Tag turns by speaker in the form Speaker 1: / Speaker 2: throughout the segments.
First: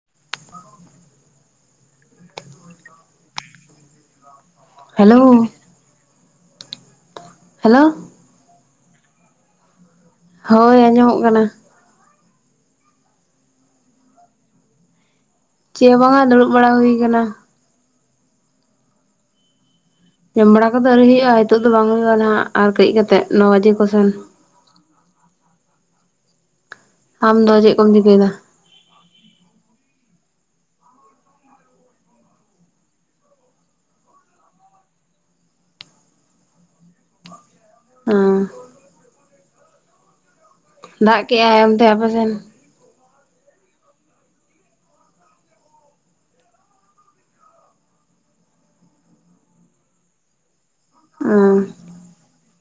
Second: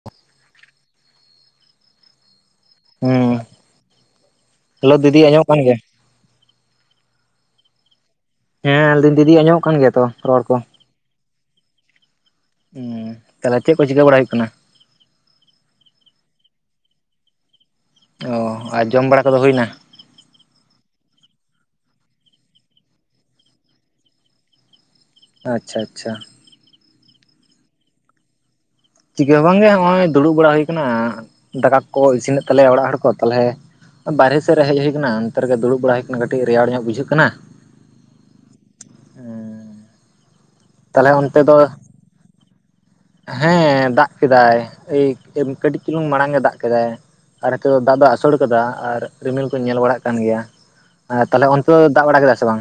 Speaker 1: [unintelligible] ᱦᱮᱸ, ᱦᱮᱞᱳ ᱫᱤᱫᱤ ᱟᱸᱡᱚᱢᱚᱜ ᱠᱟᱱ ᱜᱮᱭᱟ ᱾
Speaker 2: ᱦᱮᱞᱳ
Speaker 1: ᱦᱮᱸ ᱞᱟᱹᱭ ᱫᱤᱧ ᱫᱤᱫᱤ ᱟᱧᱡᱚᱢᱚᱜ ᱠᱟᱱ ᱜᱮᱭᱟ ᱛᱚ ᱾
Speaker 2: ᱦᱳᱭ ᱟᱸᱡᱚᱢᱚᱜ ᱠᱟᱱᱟ ᱾
Speaker 1: ᱦᱩᱸ, ᱛᱟᱦᱚᱞᱮ ᱪᱮᱫ ᱠᱚ ᱪᱤᱠᱟᱹ ᱵᱟᱲᱟ ᱦᱩᱭᱩᱜ ᱠᱟᱱᱟ?
Speaker 2: ᱪᱮᱦᱚᱸ ᱵᱟᱝᱟ ᱫᱩᱲᱩᱵ ᱵᱟᱲᱟ ᱦᱩᱭ ᱠᱟᱱᱟ ᱾
Speaker 1: ᱚ ᱟᱨ ᱡᱚᱢ ᱵᱟᱲᱟ ᱠᱚᱫᱚ ᱦᱩᱭ ᱱᱟ?
Speaker 2: ᱡᱚᱢ ᱵᱟᱲᱟ ᱠᱚᱫᱚ ᱟᱹᱣᱨᱤ ᱦᱩᱭᱩᱜᱼᱟ ᱱᱤᱛᱚᱜ ᱫᱚ ᱵᱟᱝ ᱦᱩᱭᱩᱜᱼᱟ ᱱᱟᱦᱟᱜ, ᱟᱨ ᱠᱟᱹᱡ ᱠᱟᱛᱮᱜ ᱱᱚ ᱵᱟᱡᱮ ᱠᱚᱥᱮᱱ ᱾
Speaker 1: ᱟᱪᱪᱷᱟ ᱟᱪᱪᱷᱟ ᱾
Speaker 2: ᱟᱢ ᱫᱚ ᱪᱮᱫ ᱠᱚᱢ ᱪᱤᱠᱟᱹᱭᱮᱫᱟ?
Speaker 1: ᱪᱤᱠᱟᱹ ᱦᱚᱸ ᱵᱟᱝᱜᱮ ᱱᱚᱜ-ᱚᱭ ᱫᱩᱲᱩᱵ ᱵᱟᱲᱟ ᱦᱩᱭ ᱠᱟᱱᱟ, ᱫᱟᱠᱟ ᱠᱚᱠᱚ ᱤᱥᱤᱱ ᱮᱫ ᱛᱟᱞᱮᱭᱟ ᱚᱲᱟᱜ ᱦᱚᱲ ᱠᱚ ᱾ ᱛᱟᱞᱦᱮᱼᱼ ᱵᱟᱭᱨᱮ ᱥᱮᱫ ᱨᱮ ᱦᱮᱡ ᱦᱩᱭ ᱠᱟᱱᱟ ᱚᱱᱛᱮ ᱨᱮᱜᱮ ᱫᱩᱲᱩᱵ ᱵᱟᱲᱟ ᱦᱩᱭ ᱠᱟᱱᱟ ᱠᱟᱹᱴᱤᱡ ᱨᱮᱭᱟᱲ ᱧᱚᱜ ᱵᱩᱡᱷᱟᱹᱜ ᱠᱟᱱᱟ
Speaker 2: ᱩᱸ
Speaker 1: ᱛᱟᱞᱦᱮ
Speaker 2: ᱫᱟᱜ
Speaker 1: ᱚᱱᱛᱮ ᱫᱚ
Speaker 2: ᱠᱮᱜᱼᱟᱭ ᱟᱯᱮ ᱥᱮᱱ
Speaker 1: ᱦᱮᱸ ᱫᱟᱜ ᱠᱮᱫᱟᱭ ᱮᱭ ᱠᱟᱹᱴᱤᱡ ᱪᱩᱞᱩᱝ ᱢᱟᱲᱟᱝ ᱮ ᱫᱟᱜ ᱠᱮᱫᱟᱭ ᱟᱨ ᱦᱤᱛᱚᱜ ᱫᱚ ᱫᱟᱜ ᱫᱚ ᱟᱥᱳᱲ ᱠᱟᱫᱟ ᱟᱨ ᱨᱤᱢᱤᱞ ᱠᱚ ᱧᱮᱞ ᱵᱟᱲᱟᱜ ᱠᱟᱱ ᱜᱮᱭᱟ ᱟᱨ ᱛᱟᱞᱦᱮ ᱚᱱᱛᱮ ᱫᱚ ᱫᱟᱜ ᱵᱟᱲᱟ ᱠᱮᱫᱟ ᱥᱮ ᱵᱟᱝ?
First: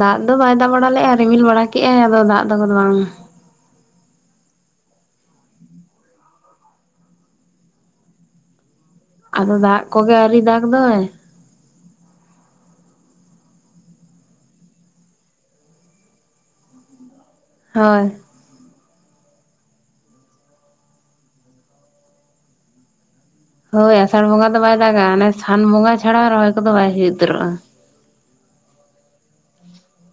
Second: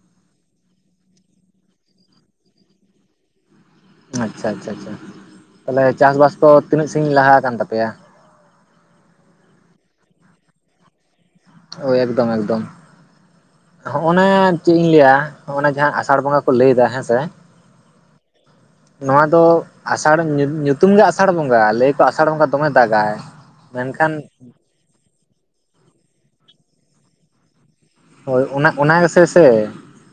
Speaker 2: ᱫᱟᱜ ᱫᱚ ᱵᱟᱭ ᱫᱟᱜ ᱵᱟᱲᱟ ᱞᱮᱫᱼᱟ ᱨᱤᱢᱤᱞ ᱵᱟᱲᱟ ᱠᱮᱫ ᱟᱭ ᱟᱫᱚ ᱫᱟᱜ ᱫᱚ ᱠᱚᱫᱚ ᱵᱟᱝ
Speaker 1: ᱟᱪᱪᱷᱟ ᱪᱷᱟ ᱪᱷᱟ ᱛᱟᱦᱚᱞᱮ ᱪᱟᱥ ᱵᱟᱥ ᱠᱚ ᱛᱤᱱᱟᱹᱜ ᱥᱟᱹᱜᱤᱧ ᱞᱟᱦᱟ ᱟᱠᱟᱱ ᱛᱟᱯᱮᱭᱟ
Speaker 2: ᱟᱫᱚ ᱫᱟᱜ ᱠᱚᱜᱮ ᱟᱣᱨᱤ ᱫᱟᱜᱽ ᱫᱚᱭ
Speaker 1: ᱮᱠᱫᱚᱢ ᱮᱠᱫᱚᱢ ᱦᱚᱜᱼᱚᱱᱮ ᱪᱮᱫ ᱤᱧ ᱞᱟᱹᱭᱟ ᱦᱚᱜ-ᱚ ᱱᱮ ᱡᱟᱦᱟᱸ ᱟᱥᱟᱲ ᱵᱚᱸᱜᱟ ᱠᱚ ᱞᱟᱹᱭ ᱫᱟ ᱦᱮᱸ ᱥᱮ
Speaker 2: ᱦᱚᱭ
Speaker 1: ᱱᱚᱣᱟ ᱫᱚ ᱟᱥᱟᱲ ᱧᱩ ᱧᱩᱛᱩᱢ ᱜᱮ ᱟᱥᱟᱲ ᱵᱚᱸᱜᱟ ᱞᱟᱹᱭ ᱟᱠᱚ ᱟᱥᱟᱲ ᱵᱚᱸᱜᱟ ᱫᱚᱢᱮ ᱫᱟᱜᱟᱭ
Speaker 2: ᱦᱳᱭ
Speaker 1: ᱢᱮᱱᱠᱷᱟᱱ
Speaker 2: ᱟᱥᱟᱲ ᱵᱚᱸᱜᱟ ᱫᱚ ᱵᱟᱭ ᱫᱟᱜᱟ ᱚᱱᱮ ᱥᱟᱱ ᱵᱚᱸᱜᱟ ᱪᱷᱟᱲᱟ ᱨᱚᱦᱚᱭ ᱠᱚᱫᱚ ᱵᱟᱭ ᱦᱩᱭ ᱩᱛᱟᱹᱨᱚᱜᱼᱟ
Speaker 1: ᱦᱳᱭ ᱚᱱᱟ ᱚᱱᱟ ᱜᱮᱥᱮ ᱥᱮ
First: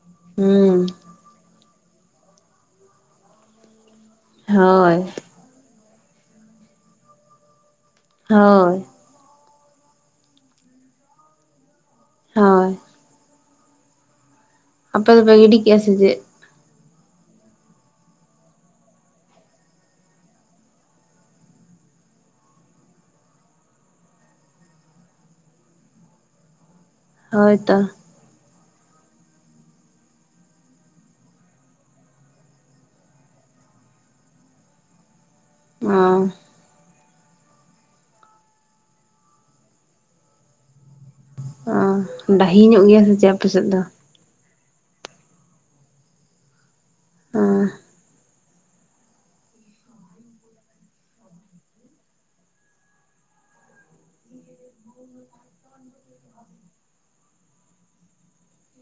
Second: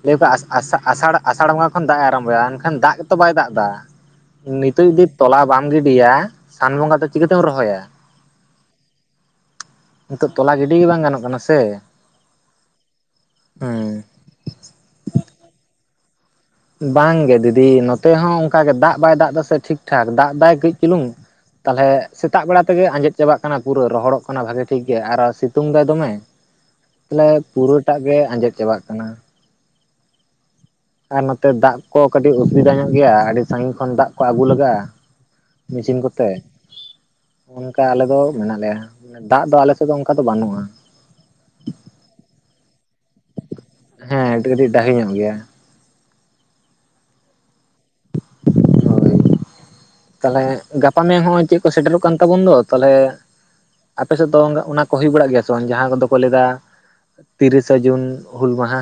Speaker 1: ᱞᱟᱹᱭ ᱟᱠᱚ ᱟᱥ ᱟᱥ
Speaker 2: ᱦᱩᱸ
Speaker 1: ᱟᱥᱟᱲ ᱟᱥᱟᱲ ᱵᱚᱸᱜᱟ ᱠᱷᱚᱱ ᱫᱟᱜ ᱮ ᱟᱨᱟᱢᱵᱚᱭᱟ ᱮᱱᱠᱷᱟᱱ ᱫᱟᱜ ᱜᱮᱛᱚ ᱵᱟᱭ ᱫᱟᱜ ᱫᱟ ᱱᱤᱛᱚᱜ
Speaker 2: ᱦᱳᱭ
Speaker 1: ᱫᱚ ᱛᱚᱞᱟ ᱵᱟᱝ ᱜᱤᱰᱤᱭᱟ ᱥᱟᱱ ᱵᱚᱸᱜᱟ ᱫᱚ ᱪᱤᱠᱟᱹ ᱛᱮᱢ ᱨᱚᱦᱚᱭᱟ
Speaker 2: ᱦᱳᱭ
Speaker 1: ᱱᱤᱛᱚᱜ ᱛᱚᱞᱟ ᱜᱤᱰᱤ ᱜᱮ ᱵᱟᱝ ᱜᱟᱱᱚᱜ ᱠᱟᱱᱟ ᱥᱮ
Speaker 2: ᱦᱳᱭ
Speaker 1: ᱩᱸ
Speaker 2: ᱟᱯᱮ ᱫᱚᱯᱮ ᱜᱤᱰᱤ ᱠᱮᱜ-ᱟ ᱥᱮ ᱪᱮᱫ?
Speaker 1: ᱵᱟᱝ ᱜᱮ ᱫᱤᱫᱤ ᱱᱚᱛᱮ ᱦᱚᱸ ᱚᱝᱠᱟᱜᱮ ᱫᱟᱜ ᱵᱟᱭ ᱫᱟᱜ ᱫᱟᱥᱮ ᱴᱷᱤᱠ ᱴᱷᱟᱠ ᱫᱟᱜ ᱫᱟᱭ ᱠᱟᱹᱡ ᱪᱩᱞᱩᱝ ᱛᱟᱞᱦᱮ ᱥᱮᱛᱟᱜ ᱵᱮᱲᱟ ᱛᱮᱜᱮ ᱟᱸᱡᱮᱫ ᱪᱟᱵᱟᱜ ᱠᱟᱱᱟ ᱯᱩᱨᱟᱹ ᱨᱚᱦᱚᱲᱚᱜ ᱠᱟᱱᱟ ᱵᱷᱟᱜᱮ ᱴᱷᱤᱠ ᱜᱮ ᱟᱨᱚ ᱥᱤᱛᱩᱝ ᱫᱟᱭ ᱫᱚᱢᱮ ᱛᱟᱞᱮ
Speaker 2: ᱦᱳᱭᱛᱚ
Speaker 1: ᱯᱩᱨᱟᱹᱴᱟᱜ ᱜᱮ ᱟᱸᱡᱮᱫ ᱪᱟᱵᱟᱜ ᱠᱟᱱᱟ ᱟᱨ ᱱᱚᱛᱮ ᱫᱟᱜ ᱠᱚ ᱠᱟᱹᱴᱤᱡ ᱚᱥᱵᱤᱫᱟ ᱧᱚᱜ ᱜᱮᱭᱟ ᱟᱹᱰᱤ ᱥᱟᱜᱤᱧ ᱠᱷᱚᱱ ᱫᱟᱜ ᱠᱚ ᱟᱹᱜᱩ ᱞᱟᱜᱟᱜᱼᱟ
Speaker 2: ᱚ
Speaker 1: ᱢᱤᱥᱤᱱ ᱠᱚᱛᱮ ᱚᱝᱠᱟ ᱟᱞᱮ ᱫᱚ ᱢᱮᱱᱟᱜ ᱞᱮᱭᱟ ᱫᱟᱜ ᱫᱚ ᱟᱞᱮ ᱥᱮᱫ ᱫᱚ ᱚᱱᱠᱟ ᱫᱚ ᱵᱟᱹᱱᱩᱜᱼᱟ
Speaker 2: ᱚ ᱰᱟᱹᱦᱤ ᱧᱚᱜ ᱜᱮᱭᱟ ᱥᱮ ᱪᱮᱫ ᱟᱯᱮᱥᱮᱫ ᱫᱚ
Speaker 1: ᱦᱮᱸ ᱱᱚᱛᱮ ᱠᱟᱹᱴᱤᱡ ᱰᱟᱦᱤ ᱧᱚᱜ ᱜᱮᱭᱟ
Speaker 2: ᱚ
Speaker 1: ᱦᱳᱭ ᱛᱟᱞᱦᱮ ᱜᱟᱯᱟ ᱢᱮᱭᱟᱝ ᱦᱚᱸᱚᱭ ᱪᱮᱫ ᱠᱚ ᱥᱮᱴᱮᱨᱚᱜ ᱠᱟᱱ ᱛᱟᱵᱚᱱ ᱫᱚ ᱛᱟᱞᱦᱮ ᱟᱯᱮᱥᱮᱫ ᱫᱚ ᱚᱝᱜ ᱚᱱᱟ ᱠᱚ ᱦᱳᱭ ᱵᱟᱲᱟᱜ ᱜᱮᱭᱟ ᱥᱮ ᱵᱟᱝ ᱡᱟᱦᱟᱸ ᱠᱚᱫᱚ ᱠᱚ ᱞᱮ. ᱫᱟ ᱛᱤᱨᱤᱥᱟ ᱡᱩᱱ ᱦᱩᱞ ᱢᱟᱦᱟ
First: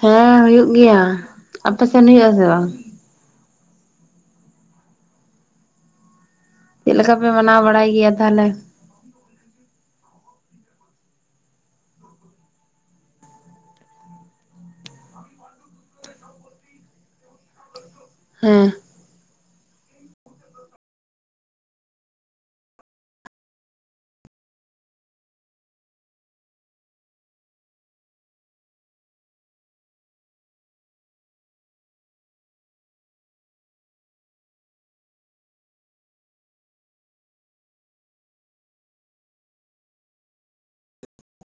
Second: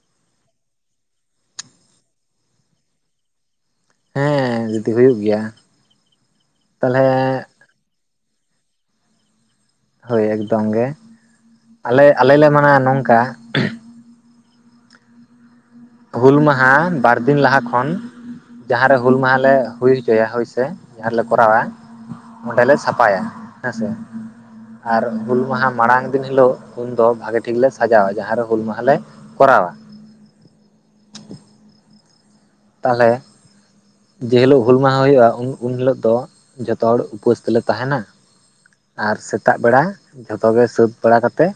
Speaker 2: ᱦᱮᱸ ᱦᱩᱭᱩᱜ ᱜᱮᱭᱟ ᱟᱯᱮ ᱥᱮᱱ ᱦᱩᱭᱩᱜ ᱟ ᱥᱮ ᱵᱟᱝ
Speaker 1: ᱦᱮᱸ ᱫᱤᱫᱤ ᱦᱩᱭᱩᱜ ᱜᱮᱭᱟ
Speaker 2: ᱪᱮᱫ
Speaker 1: ᱛᱟᱦᱚᱞᱮ
Speaker 2: ᱞᱮᱠᱟ ᱯᱮ ᱢᱟᱱᱟᱣ ᱵᱟᱲᱟᱭ ᱜᱮᱭᱟ ᱛᱟᱦᱚᱞᱮ
Speaker 1: ᱦᱳᱭ ᱮᱠᱫᱚᱢ ᱜᱮ ᱟᱞᱮ ᱟᱞᱮ ᱞᱮ ᱢᱟᱱᱟᱣ-ᱟ ᱱᱚᱝᱠᱟ ᱦᱩᱞ ᱢᱟᱦᱟ ᱵᱟᱨᱫᱤᱱ ᱞᱟᱦᱟ ᱠᱷᱚᱱ
Speaker 2: ᱦᱮᱸ?
Speaker 1: ᱡᱟᱦᱟᱸ ᱨᱮ ᱦᱩᱞ ᱢᱟᱦᱟᱞ ᱞᱮ ᱦᱩᱭ ᱦᱚᱪᱚᱭᱟ ᱦᱳᱭ ᱥᱮ ᱡᱟᱦᱟᱸ ᱨᱮᱞᱮ ᱠᱚᱨᱟᱣᱟ ᱚᱸᱰᱮᱞᱮ ᱥᱟᱯᱷᱟᱭᱟ ᱦᱮᱸᱥᱮ ᱟᱨ ᱦᱩᱞ ᱢᱟᱦᱟ ᱢᱟᱲᱟᱝ ᱫᱤᱱ ᱦᱤᱞᱳᱜ ᱩᱱᱫᱚ ᱵᱷᱟᱜᱮ ᱴᱷᱤᱠᱞᱮ ᱥᱟᱡᱟᱣᱟ ᱡᱟᱦᱟᱸᱨᱮ ᱦᱩᱞ ᱢᱟᱦᱟᱞᱮ ᱠᱚᱨᱟᱣᱟ ᱛᱟᱞᱦᱮ ᱡᱮᱦᱤᱞᱳᱜ ᱦᱩᱞ ᱢᱟᱦᱟ ᱦᱳᱭᱳᱜᱼᱟ ᱩᱱ-ᱩᱱ ᱦᱤᱞᱳᱜ ᱫᱚ ᱡᱷᱚᱛᱚ ᱦᱚᱲ ᱩᱯᱟᱹᱥ ᱛᱮᱞᱮ ᱛᱟᱦᱮᱱᱟ ᱟᱨ ᱥᱮᱛᱟᱜ ᱵᱮᱲᱟ ᱡᱷᱚᱛᱚ ᱜᱮ ᱥᱟᱹᱛ ᱵᱟᱲᱟᱠᱟᱛᱮ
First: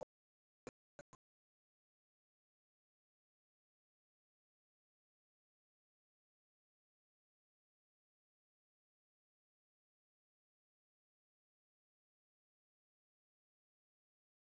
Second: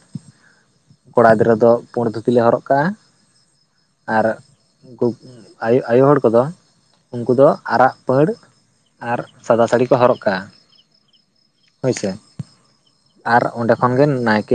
Speaker 1: ᱠᱚᱲᱟ ᱜᱤᱫᱽᱨᱟᱹ ᱫᱚ ᱯᱳᱲ ᱫᱷᱩᱛᱤ ᱞᱮ ᱦᱚᱨᱚᱜ ᱠᱟᱜᱼᱟ ᱟᱨ ᱩᱱᱠᱩ ᱟᱭ ᱟᱭᱳ ᱟᱭᱳ ᱦᱚᱲ ᱠᱚᱫᱚ ᱩᱱᱠᱩ ᱫᱚ ᱟᱨᱟᱜ ᱯᱟᱹᱲ ᱟᱨ ᱥᱟᱫᱟ ᱥᱟᱹᱲᱤ ᱠᱚ ᱦᱚᱨᱚᱜ ᱠᱟᱜᱼᱟ ᱦᱳᱭᱥᱮ ᱟᱨ ᱚᱸᱰᱮ ᱠᱷᱚᱱ ᱜᱮ ᱱᱟᱭᱠᱮ